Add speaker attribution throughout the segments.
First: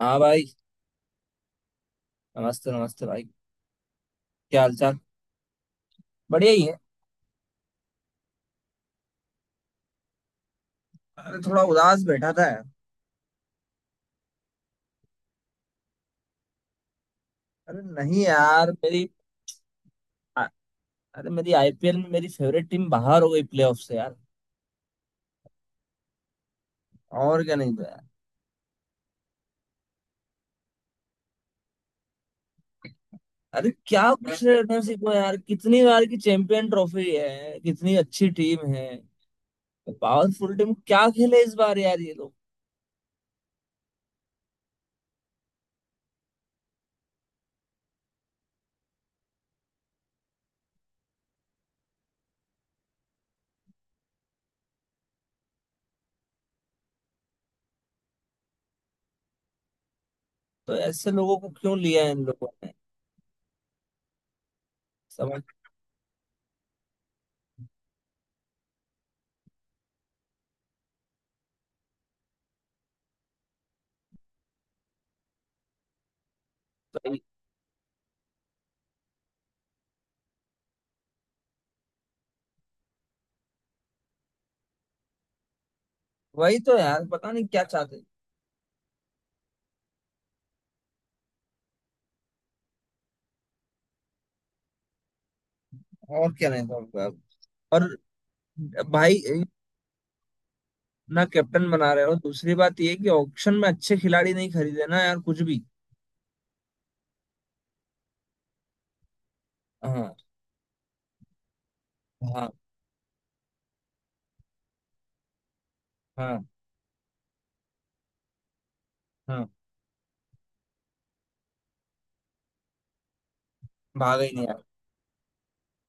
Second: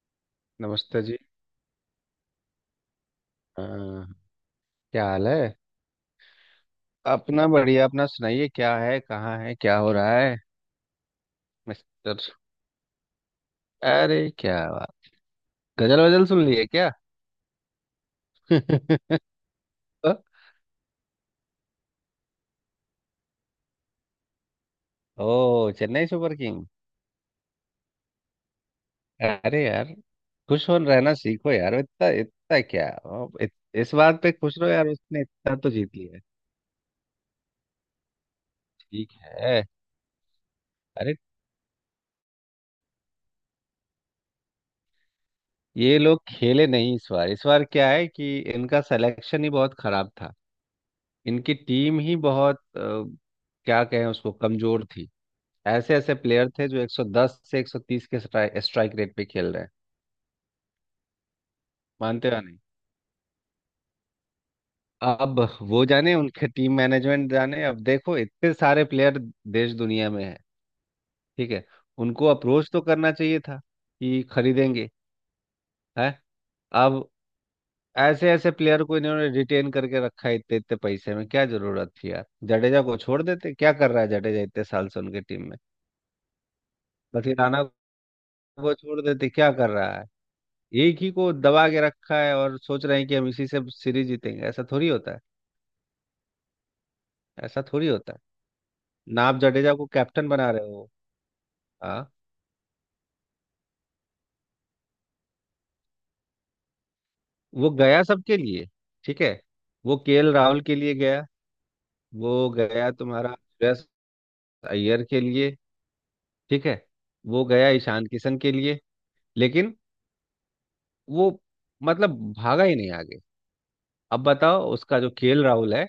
Speaker 1: हाँ भाई।
Speaker 2: नमस्ते जी।
Speaker 1: नमस्ते नमस्ते भाई।
Speaker 2: हाँ,
Speaker 1: क्या हालचाल।
Speaker 2: क्या हाल है।
Speaker 1: बढ़िया ही है।
Speaker 2: अपना बढ़िया, अपना सुनाइए, क्या है, कहाँ है, क्या हो रहा है
Speaker 1: अरे थोड़ा उदास
Speaker 2: मिस्टर?
Speaker 1: बैठा था यार।
Speaker 2: अरे क्या बात, गजल वजल सुन लिए क्या?
Speaker 1: अरे नहीं यार मेरी आ- अरे मेरी आईपीएल में मेरी फेवरेट टीम बाहर हो गई प्लेऑफ से यार।
Speaker 2: ओ, चेन्नई सुपर किंग।
Speaker 1: और क्या, नहीं तो यार।
Speaker 2: अरे यार, खुश हो रहना सीखो यार, इतना इतना क्या
Speaker 1: अरे
Speaker 2: इस
Speaker 1: क्या
Speaker 2: बात पे
Speaker 1: खुश
Speaker 2: खुश रहो
Speaker 1: रहना
Speaker 2: यार,
Speaker 1: सीखो
Speaker 2: उसने
Speaker 1: यार,
Speaker 2: इतना तो
Speaker 1: कितनी
Speaker 2: जीत
Speaker 1: बार की
Speaker 2: लिया।
Speaker 1: चैंपियन ट्रॉफी है, कितनी अच्छी टीम है।
Speaker 2: ठीक है।
Speaker 1: पावरफुल टीम क्या
Speaker 2: अरे
Speaker 1: खेले इस बार यार ये लोग।
Speaker 2: ये लोग खेले नहीं इस बार। इस बार क्या है कि इनका सिलेक्शन ही बहुत खराब था। इनकी टीम ही बहुत क्या कहें उसको, कमजोर थी। ऐसे ऐसे प्लेयर थे जो 110 से 130 के स्ट्राइक रेट पे खेल रहे हैं।
Speaker 1: तो ऐसे लोगों को क्यों लिया है इन
Speaker 2: मानते हो
Speaker 1: लोगों
Speaker 2: नहीं।
Speaker 1: ने।
Speaker 2: अब
Speaker 1: समझ।
Speaker 2: वो जाने, उनके टीम मैनेजमेंट जाने। अब देखो, इतने सारे प्लेयर देश दुनिया में है। ठीक है। उनको अप्रोच तो करना चाहिए था कि खरीदेंगे, है। अब
Speaker 1: वही
Speaker 2: ऐसे ऐसे प्लेयर को इन्होंने रिटेन करके रखा है इतने इतने पैसे में। क्या जरूरत थी यार, जडेजा को छोड़ देते। क्या कर रहा है जडेजा इतने साल से उनके टीम में।
Speaker 1: वही तो यार, पता नहीं
Speaker 2: बथिराना
Speaker 1: क्या चाहते हैं।
Speaker 2: को छोड़ देते, क्या कर रहा है। एक ही को दबा के रखा है और सोच रहे हैं कि हम इसी से सीरीज जीतेंगे। ऐसा थोड़ी होता है।
Speaker 1: और क्या, नहीं समझ पाया।
Speaker 2: ऐसा
Speaker 1: और
Speaker 2: थोड़ी होता है।
Speaker 1: भाई,
Speaker 2: ना आप जडेजा को कैप्टन बना रहे हो।
Speaker 1: ना कैप्टन बना रहे
Speaker 2: हाँ,
Speaker 1: हो, दूसरी बात ये है कि ऑक्शन में अच्छे खिलाड़ी नहीं खरीदे ना यार कुछ भी।
Speaker 2: वो गया सबके लिए। ठीक है। वो
Speaker 1: हाँ।
Speaker 2: केएल राहुल के लिए गया।
Speaker 1: हाँ।
Speaker 2: वो गया तुम्हारा श्रेयस अय्यर के लिए।
Speaker 1: हाँ।
Speaker 2: ठीक है। वो गया ईशान किशन के लिए।
Speaker 1: हाँ।
Speaker 2: लेकिन वो, मतलब भागा ही नहीं आगे।
Speaker 1: भागा
Speaker 2: अब
Speaker 1: ही नहीं
Speaker 2: बताओ
Speaker 1: यार।
Speaker 2: उसका, जो केएल राहुल है,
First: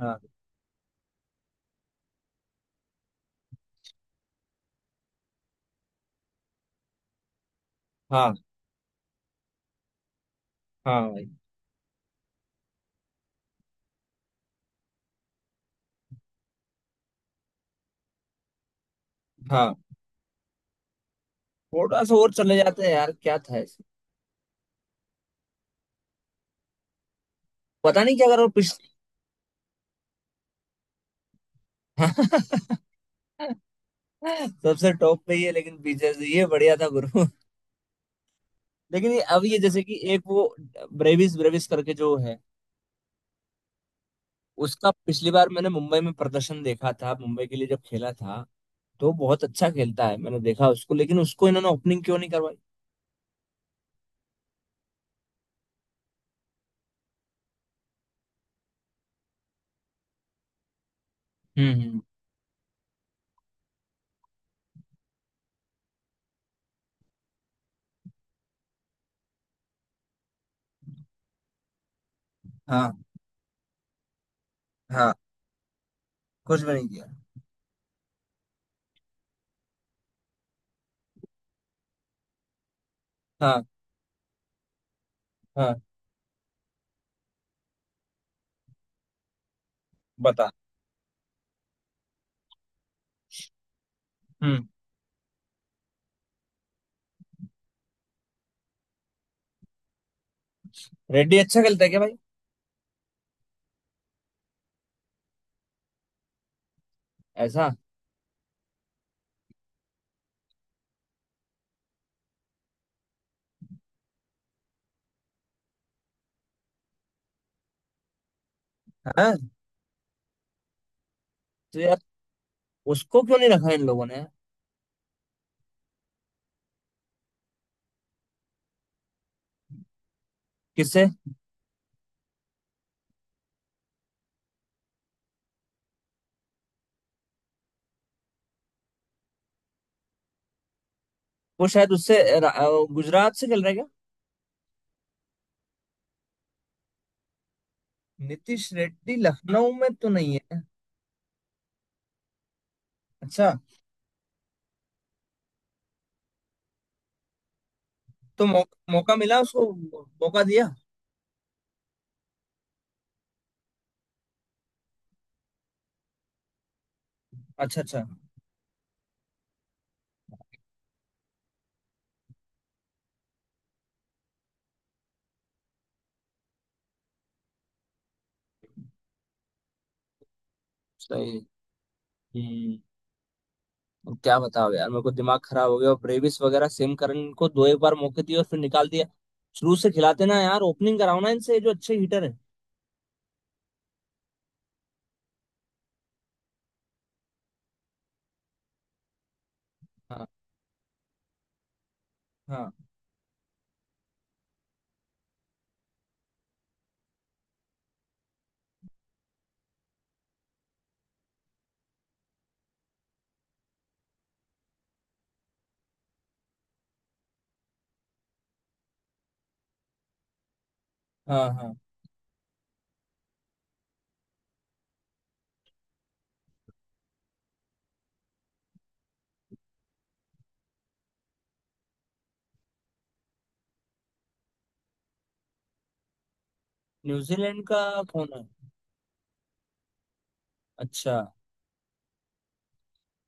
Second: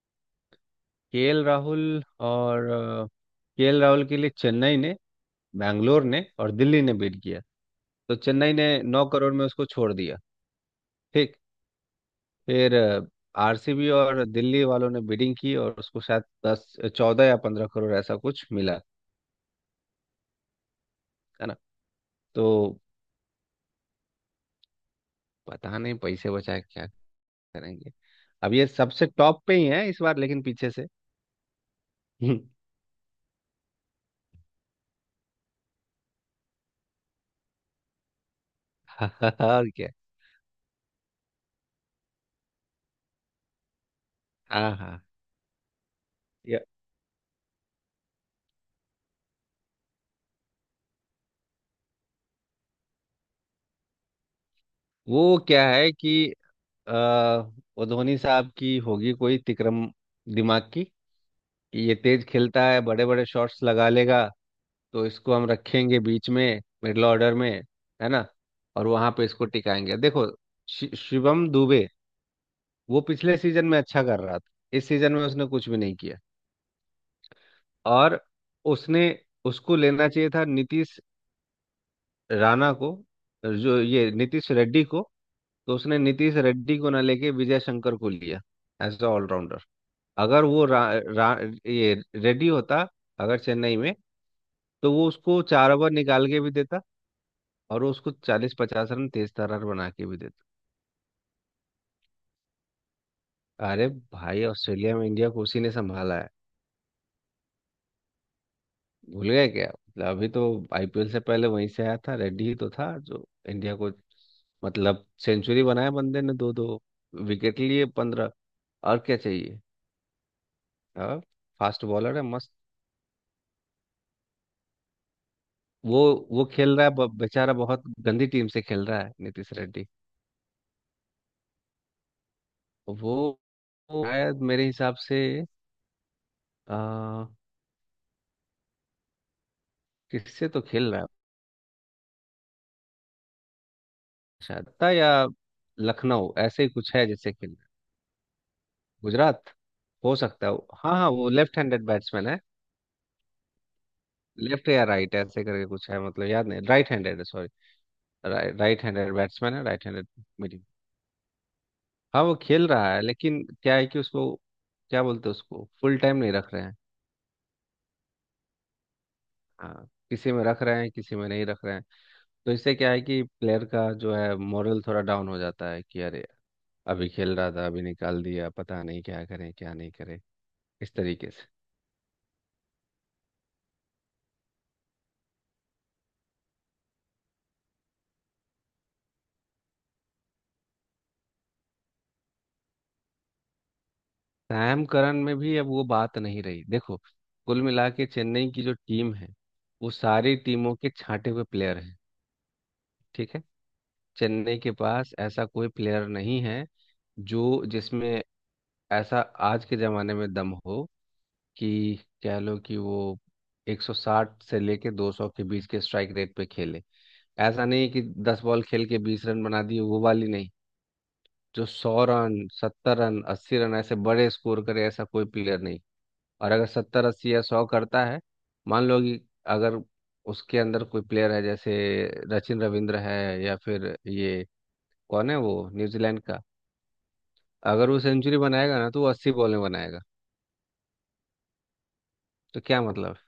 Speaker 1: हाँ।
Speaker 2: केएल राहुल, और केएल राहुल के लिए चेन्नई ने, बैंगलोर ने और दिल्ली ने बीट किया। तो
Speaker 1: हाँ।
Speaker 2: चेन्नई ने 9 करोड़ में उसको छोड़ दिया।
Speaker 1: हाँ भाई।
Speaker 2: ठीक। फिर आरसीबी और दिल्ली वालों ने बिडिंग की और उसको शायद दस चौदह या 15 करोड़ ऐसा कुछ मिला,
Speaker 1: हाँ।
Speaker 2: है ना।
Speaker 1: थोड़ा सा और
Speaker 2: तो
Speaker 1: चले जाते हैं यार, क्या था इसमें।
Speaker 2: पता नहीं पैसे बचाए क्या करेंगे।
Speaker 1: पता नहीं क्या करो
Speaker 2: अब ये
Speaker 1: पिछ।
Speaker 2: सबसे टॉप पे ही है इस बार, लेकिन पीछे से हम्म,
Speaker 1: सबसे टॉप पे ही है लेकिन पीछे से ये बढ़िया था गुरु। लेकिन ये अब ये
Speaker 2: और
Speaker 1: जैसे
Speaker 2: क्या।
Speaker 1: कि एक वो ब्रेविस ब्रेविस करके जो है,
Speaker 2: हाँ
Speaker 1: उसका
Speaker 2: हाँ।
Speaker 1: पिछली बार मैंने मुंबई में प्रदर्शन
Speaker 2: ये-
Speaker 1: देखा था, मुंबई के लिए जब खेला था। तो बहुत अच्छा खेलता है, मैंने देखा उसको, लेकिन उसको इन्होंने ओपनिंग क्यों नहीं करवाई।
Speaker 2: वो क्या है कि आ, वो धोनी साहब की होगी कोई तिक्रम दिमाग की,
Speaker 1: हम्म।
Speaker 2: कि ये
Speaker 1: हम्म।
Speaker 2: तेज खेलता है, बड़े बड़े शॉट्स लगा लेगा, तो इसको हम रखेंगे बीच में मिडिल ऑर्डर में, है ना, और वहां पे इसको टिकाएंगे। देखो शिवम दुबे, वो
Speaker 1: हाँ।
Speaker 2: पिछले सीजन में अच्छा कर रहा था, इस
Speaker 1: हाँ।
Speaker 2: सीजन में उसने कुछ भी नहीं किया।
Speaker 1: कुछ भी नहीं किया।
Speaker 2: और उसने, उसको लेना चाहिए था नीतीश राणा को,
Speaker 1: हाँ।
Speaker 2: जो ये नीतीश रेड्डी को। तो
Speaker 1: हाँ।
Speaker 2: उसने नीतीश रेड्डी को ना लेके विजय शंकर को लिया एज अ ऑलराउंडर। अगर
Speaker 1: बता।
Speaker 2: वो रा, रा, ये रेड्डी होता अगर चेन्नई में,
Speaker 1: हम्म।
Speaker 2: तो वो उसको 4 ओवर निकाल के भी देता और वो उसको 40 50 रन तेज तर्रार बना के भी देता।
Speaker 1: रेड्डी अच्छा खेलता है क्या भाई।
Speaker 2: अरे भाई, ऑस्ट्रेलिया में इंडिया को उसी ने संभाला है।
Speaker 1: ऐसा।
Speaker 2: भूल गए क्या? मतलब अभी तो आईपीएल से पहले वहीं से आया था, रेड्डी ही तो था जो इंडिया को, मतलब सेंचुरी बनाया बंदे ने, दो दो विकेट लिए, 15। और क्या
Speaker 1: हाँ।
Speaker 2: चाहिए? हाँ,
Speaker 1: तो
Speaker 2: फास्ट
Speaker 1: यार
Speaker 2: बॉलर है मस्त।
Speaker 1: उसको क्यों नहीं रखा इन लोगों ने यार?
Speaker 2: वो वो खेल रहा है बेचारा बहुत गंदी टीम से खेल रहा है नीतीश रेड्डी।
Speaker 1: किससे।
Speaker 2: वो वो शायद मेरे हिसाब से आ, किससे तो खेल रहा है,
Speaker 1: वो शायद उससे गुजरात से खेल रहा है क्या।
Speaker 2: शारदा या लखनऊ ऐसे ही कुछ है, जैसे कि
Speaker 1: नीतीश रेड्डी
Speaker 2: गुजरात,
Speaker 1: लखनऊ में तो
Speaker 2: हो
Speaker 1: नहीं
Speaker 2: सकता है।
Speaker 1: है।
Speaker 2: हाँ हाँ, वो लेफ्ट हैंडेड बैट्समैन है।
Speaker 1: अच्छा।
Speaker 2: लेफ्ट या राइट ऐसे करके कुछ है, मतलब याद नहीं। राइट हैंडेड है, सॉरी।
Speaker 1: तो
Speaker 2: राइट हैंडेड
Speaker 1: मौका मिला
Speaker 2: बैट्समैन है,
Speaker 1: उसको।
Speaker 2: राइट हैंडेड
Speaker 1: मौका
Speaker 2: मीडियम।
Speaker 1: दिया।
Speaker 2: हाँ वो खेल रहा है, लेकिन क्या है कि उसको क्या बोलते हैं, उसको फुल टाइम नहीं रख रहे हैं।
Speaker 1: अच्छा अच्छा।
Speaker 2: हाँ, किसी में रख रहे हैं, किसी में नहीं रख रहे हैं। तो इससे क्या है कि प्लेयर का जो है मोरल थोड़ा डाउन हो जाता है कि अरे, अभी खेल रहा था, अभी निकाल दिया, पता नहीं क्या करें क्या नहीं करें, इस तरीके
Speaker 1: सही है।
Speaker 2: से।
Speaker 1: हम्म। अब क्या बताओ यार, मेरे को दिमाग खराब हो गया और ब्रेविस वगैरह सेमकरन को दो एक बार मौके दिए और फिर निकाल दिया। शुरू से खिलाते ना यार, ओपनिंग कराओ ना इनसे जो अच्छे हीटर है।
Speaker 2: सैम करन में भी अब वो बात नहीं रही। देखो, कुल मिला के चेन्नई की जो टीम है, वो
Speaker 1: हाँ।
Speaker 2: सारी टीमों के छांटे हुए प्लेयर हैं।
Speaker 1: हाँ।
Speaker 2: ठीक है। चेन्नई के पास ऐसा कोई प्लेयर नहीं है जो, जिसमें ऐसा आज के ज़माने में दम हो कि, कह लो कि वो 160 से लेके 200 के बीच के स्ट्राइक रेट पे खेले। ऐसा नहीं कि 10 बॉल खेल के 20 रन बना दिए, वो वाली नहीं,
Speaker 1: हाँ।
Speaker 2: जो
Speaker 1: हाँ।
Speaker 2: 100 रन, 70 रन, 80 रन ऐसे बड़े स्कोर करे, ऐसा कोई प्लेयर नहीं। और अगर सत्तर अस्सी या सौ करता है, मान लो कि, अगर उसके अंदर कोई प्लेयर है जैसे सचिन रविंद्र है या फिर ये, कौन है वो न्यूजीलैंड का,
Speaker 1: न्यूजीलैंड का।
Speaker 2: अगर वो
Speaker 1: कौन
Speaker 2: सेंचुरी
Speaker 1: है।
Speaker 2: बनाएगा ना तो वो 80 बॉल में बनाएगा।
Speaker 1: अच्छा।
Speaker 2: तो क्या मतलब है?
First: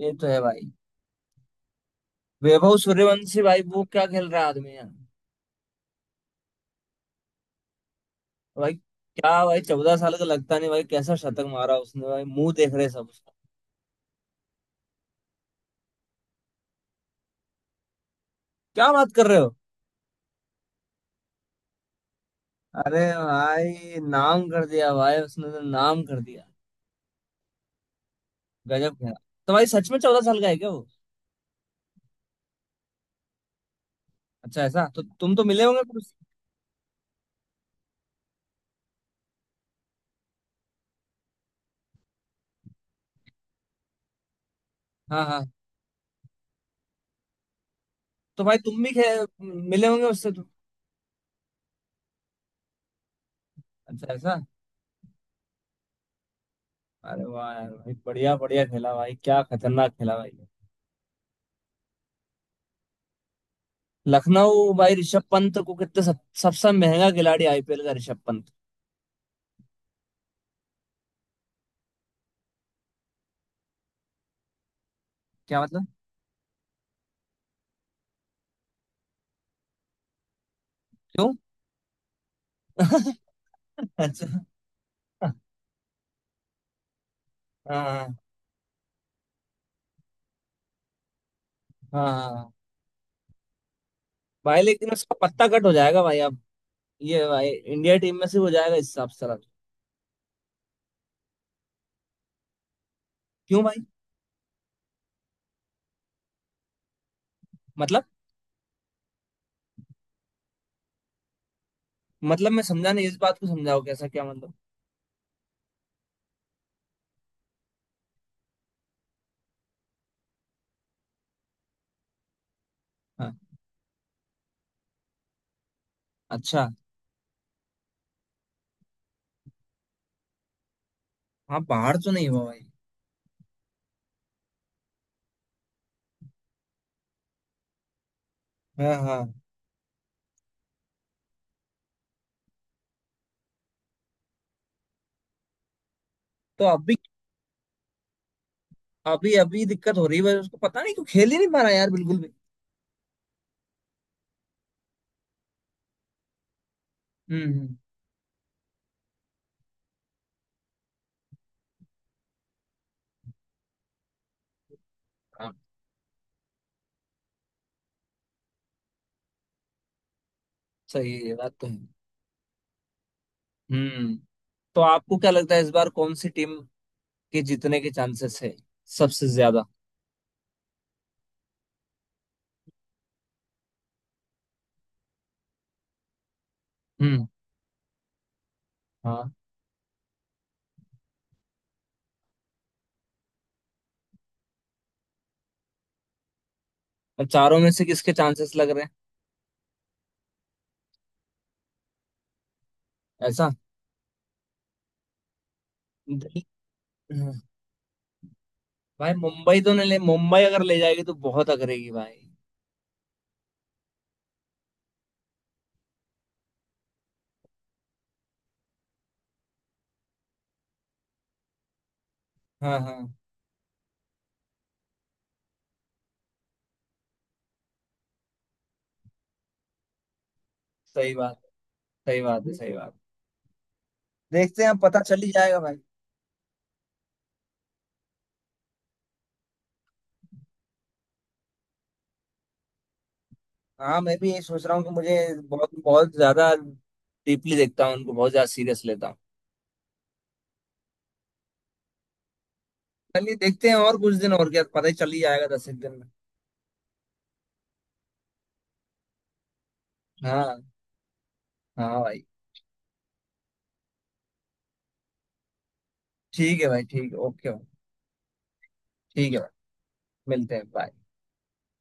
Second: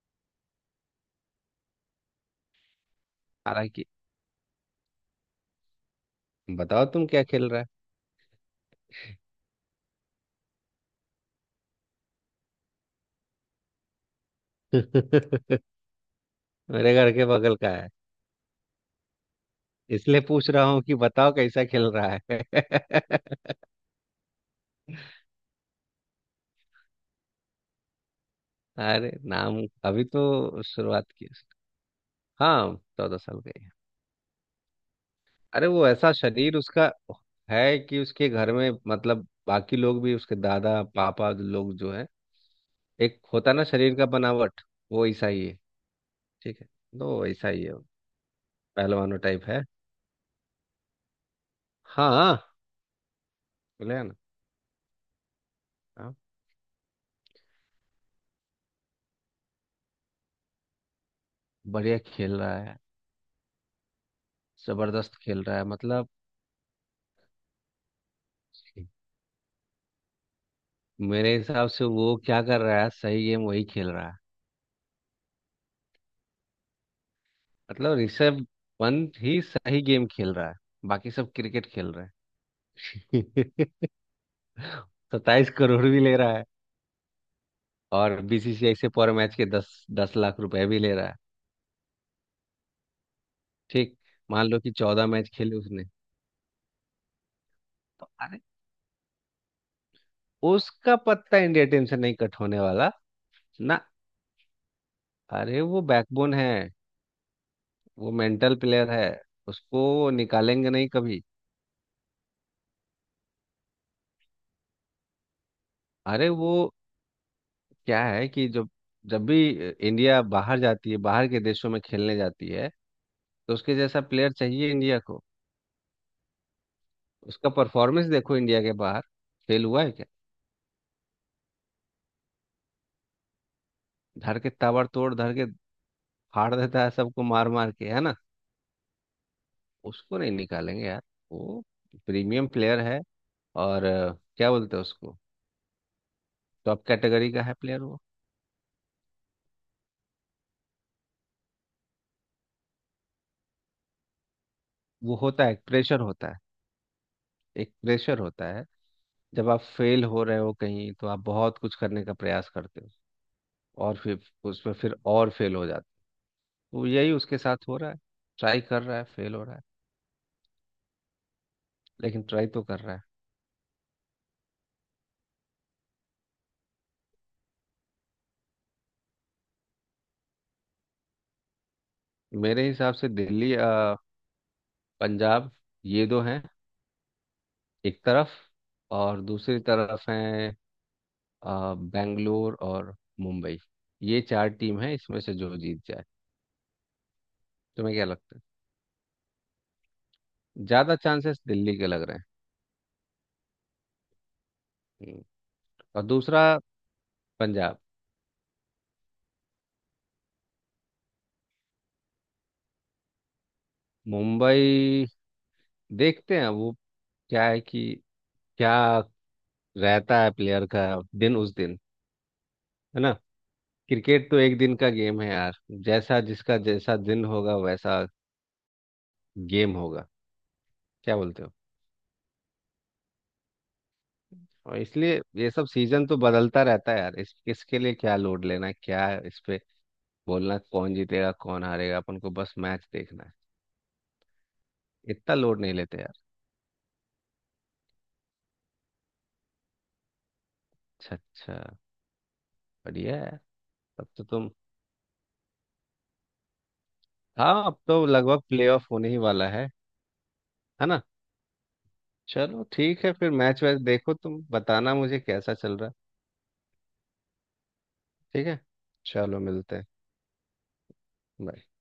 Speaker 1: ये तो है भाई। वैभव सूर्यवंशी भाई, वो
Speaker 2: हालांकि
Speaker 1: क्या खेल रहा है आदमी यार।
Speaker 2: बताओ, तुम क्या खेल रहा है?
Speaker 1: भाई क्या भाई, 14 साल का लगता नहीं भाई, कैसा शतक मारा उसने भाई, मुंह देख रहे सब उसका।
Speaker 2: मेरे घर के बगल का है,
Speaker 1: क्या बात कर रहे हो।
Speaker 2: इसलिए पूछ रहा हूँ कि बताओ कैसा खेल रहा है।
Speaker 1: अरे भाई नाम कर दिया भाई, उसने तो नाम कर दिया। गजब
Speaker 2: अरे
Speaker 1: खेला। तो
Speaker 2: नाम।
Speaker 1: भाई सच में
Speaker 2: अभी
Speaker 1: चौदह
Speaker 2: तो
Speaker 1: साल का है क्या वो।
Speaker 2: शुरुआत की है उसने। हाँ 14 साल का।
Speaker 1: अच्छा ऐसा, तो तुम तो मिले
Speaker 2: अरे
Speaker 1: होंगे
Speaker 2: वो ऐसा
Speaker 1: कुछ।
Speaker 2: शरीर उसका है कि उसके घर में, मतलब बाकी लोग भी, उसके दादा पापा लोग जो है, एक होता ना शरीर का बनावट, वो
Speaker 1: हाँ
Speaker 2: वैसा
Speaker 1: हाँ।
Speaker 2: ही है। ठीक है। तो वैसा ही है वो,
Speaker 1: तो भाई तुम भी खे,
Speaker 2: पहलवानों टाइप है।
Speaker 1: मिले होंगे उससे तो।
Speaker 2: हाँ हाँ, बोले
Speaker 1: अच्छा
Speaker 2: ना।
Speaker 1: ऐसा।
Speaker 2: हाँ,
Speaker 1: अरे वाह यार भाई, बढ़िया बढ़िया खेला भाई, क्या खतरनाक खेला भाई।
Speaker 2: बढ़िया खेल रहा है,
Speaker 1: लखनऊ भाई
Speaker 2: जबरदस्त
Speaker 1: ऋषभ
Speaker 2: खेल रहा
Speaker 1: पंत
Speaker 2: है।
Speaker 1: को कितने
Speaker 2: मतलब
Speaker 1: सबसे महंगा खिलाड़ी आईपीएल का ऋषभ पंत।
Speaker 2: मेरे हिसाब से वो क्या कर रहा है, सही गेम वही खेल रहा है।
Speaker 1: क्या मतलब।
Speaker 2: मतलब ऋषभ पंत ही सही गेम खेल रहा है, बाकी
Speaker 1: क्यों।
Speaker 2: सब क्रिकेट खेल रहे हैं।
Speaker 1: अच्छा।
Speaker 2: 27 करोड़ भी ले रहा,
Speaker 1: हाँ
Speaker 2: और बीसीसीआई से पर मैच के 10 10 लाख रुपए भी ले रहा है।
Speaker 1: हाँ
Speaker 2: ठीक, मान लो
Speaker 1: भाई,
Speaker 2: कि
Speaker 1: लेकिन
Speaker 2: चौदह
Speaker 1: उसका
Speaker 2: मैच
Speaker 1: पत्ता
Speaker 2: खेले
Speaker 1: कट हो
Speaker 2: उसने।
Speaker 1: जाएगा भाई अब। ये भाई इंडिया
Speaker 2: तो
Speaker 1: टीम में से
Speaker 2: अरे,
Speaker 1: हो जाएगा इस हिसाब से रख।
Speaker 2: उसका पत्ता इंडिया टीम से नहीं कट होने वाला
Speaker 1: क्यों
Speaker 2: ना।
Speaker 1: भाई।
Speaker 2: अरे वो बैकबोन है,
Speaker 1: मतलब।
Speaker 2: वो मेंटल प्लेयर है, उसको निकालेंगे नहीं कभी।
Speaker 1: मतलब मैं समझा नहीं, इस बात को समझाओ कैसा क्या मतलब।
Speaker 2: अरे वो क्या है कि जब, जब भी इंडिया बाहर जाती है, बाहर के देशों में खेलने जाती है,
Speaker 1: हाँ।
Speaker 2: तो उसके जैसा प्लेयर चाहिए इंडिया को।
Speaker 1: अच्छा।
Speaker 2: उसका परफॉर्मेंस देखो इंडिया के बाहर, फेल हुआ है क्या?
Speaker 1: हाँ बाहर तो नहीं हुआ भाई।
Speaker 2: धर के ताबड़तोड़, धर के फाड़ देता है सबको, मार मार के, है ना।
Speaker 1: हाँ हाँ।
Speaker 2: उसको नहीं निकालेंगे यार, वो प्रीमियम प्लेयर है और क्या बोलते हैं उसको,
Speaker 1: तो
Speaker 2: टॉप
Speaker 1: अभी।
Speaker 2: कैटेगरी का है प्लेयर वो।
Speaker 1: अभी दिक्कत हो रही है भाई उसको, पता नहीं क्यों खेल ही नहीं पा रहा यार बिल्कुल भी।
Speaker 2: वो होता है एक प्रेशर होता है, एक
Speaker 1: हम्म।
Speaker 2: प्रेशर होता है। जब आप फेल हो रहे हो कहीं, तो आप बहुत कुछ करने का प्रयास करते हो और फिर उसमें फिर और
Speaker 1: हाँ।
Speaker 2: फेल हो जाते हो। तो यही उसके साथ हो रहा है, ट्राई कर रहा है, फेल हो रहा है,
Speaker 1: सही है, ये बात तो है।
Speaker 2: लेकिन ट्राई तो कर रहा है।
Speaker 1: हम्म। तो आपको क्या लगता है इस बार कौन सी टीम के जीतने के चांसेस है सबसे ज्यादा।
Speaker 2: मेरे हिसाब से दिल्ली, पंजाब, ये दो हैं
Speaker 1: हम्म।
Speaker 2: एक तरफ, और
Speaker 1: हाँ।
Speaker 2: दूसरी तरफ है बेंगलोर और मुंबई। ये चार टीम है, इसमें से जो जीत जाए।
Speaker 1: अब चारों में से
Speaker 2: तुम्हें क्या
Speaker 1: किसके
Speaker 2: लगता
Speaker 1: चांसेस लग रहे
Speaker 2: है? ज्यादा चांसेस दिल्ली के लग रहे हैं।
Speaker 1: हैं ऐसा।
Speaker 2: हम्म। और दूसरा
Speaker 1: दिल-, हाँ,
Speaker 2: पंजाब।
Speaker 1: भाई मुंबई तो नहीं ले, मुंबई अगर ले जाएगी तो बहुत अगरेगी भाई।
Speaker 2: मुंबई देखते हैं, वो क्या है कि, क्या रहता है प्लेयर का दिन उस दिन,
Speaker 1: हाँ हाँ।
Speaker 2: है ना। क्रिकेट तो एक दिन का गेम है यार, जैसा जिसका जैसा दिन होगा वैसा गेम होगा,
Speaker 1: सही
Speaker 2: क्या
Speaker 1: बात,
Speaker 2: बोलते हो।
Speaker 1: सही बात है सही बात। देखते हैं,
Speaker 2: और
Speaker 1: पता चल
Speaker 2: इसलिए
Speaker 1: ही
Speaker 2: ये
Speaker 1: जाएगा
Speaker 2: सब
Speaker 1: भाई।
Speaker 2: सीजन तो बदलता रहता है यार, इस किसके लिए क्या लोड लेना है, क्या इस पे बोलना कौन जीतेगा कौन हारेगा, अपन को बस मैच देखना है।
Speaker 1: हाँ, मैं भी ये सोच रहा हूँ कि मुझे
Speaker 2: इतना लोड
Speaker 1: बहुत
Speaker 2: नहीं लेते
Speaker 1: बहुत
Speaker 2: यार।
Speaker 1: ज्यादा डीपली देखता हूँ उनको, बहुत ज्यादा सीरियस लेता हूँ।
Speaker 2: अच्छा अच्छा, बढ़िया
Speaker 1: चलिए
Speaker 2: है।
Speaker 1: देखते हैं और
Speaker 2: तब
Speaker 1: कुछ
Speaker 2: तो
Speaker 1: दिन, और
Speaker 2: तुम,
Speaker 1: क्या पता ही चल ही जाएगा 10 एक दिन में।
Speaker 2: हाँ अब तो लगभग प्लेऑफ होने ही वाला है
Speaker 1: हाँ
Speaker 2: है ना।
Speaker 1: हाँ भाई।
Speaker 2: चलो ठीक है, फिर मैच वैच देखो, तुम बताना मुझे कैसा चल रहा है।
Speaker 1: ठीक है भाई ठीक है, ओके भाई।
Speaker 2: ठीक है,
Speaker 1: ठीक
Speaker 2: चलो
Speaker 1: है,
Speaker 2: मिलते हैं।
Speaker 1: मिलते हैं, बाय।
Speaker 2: Bye.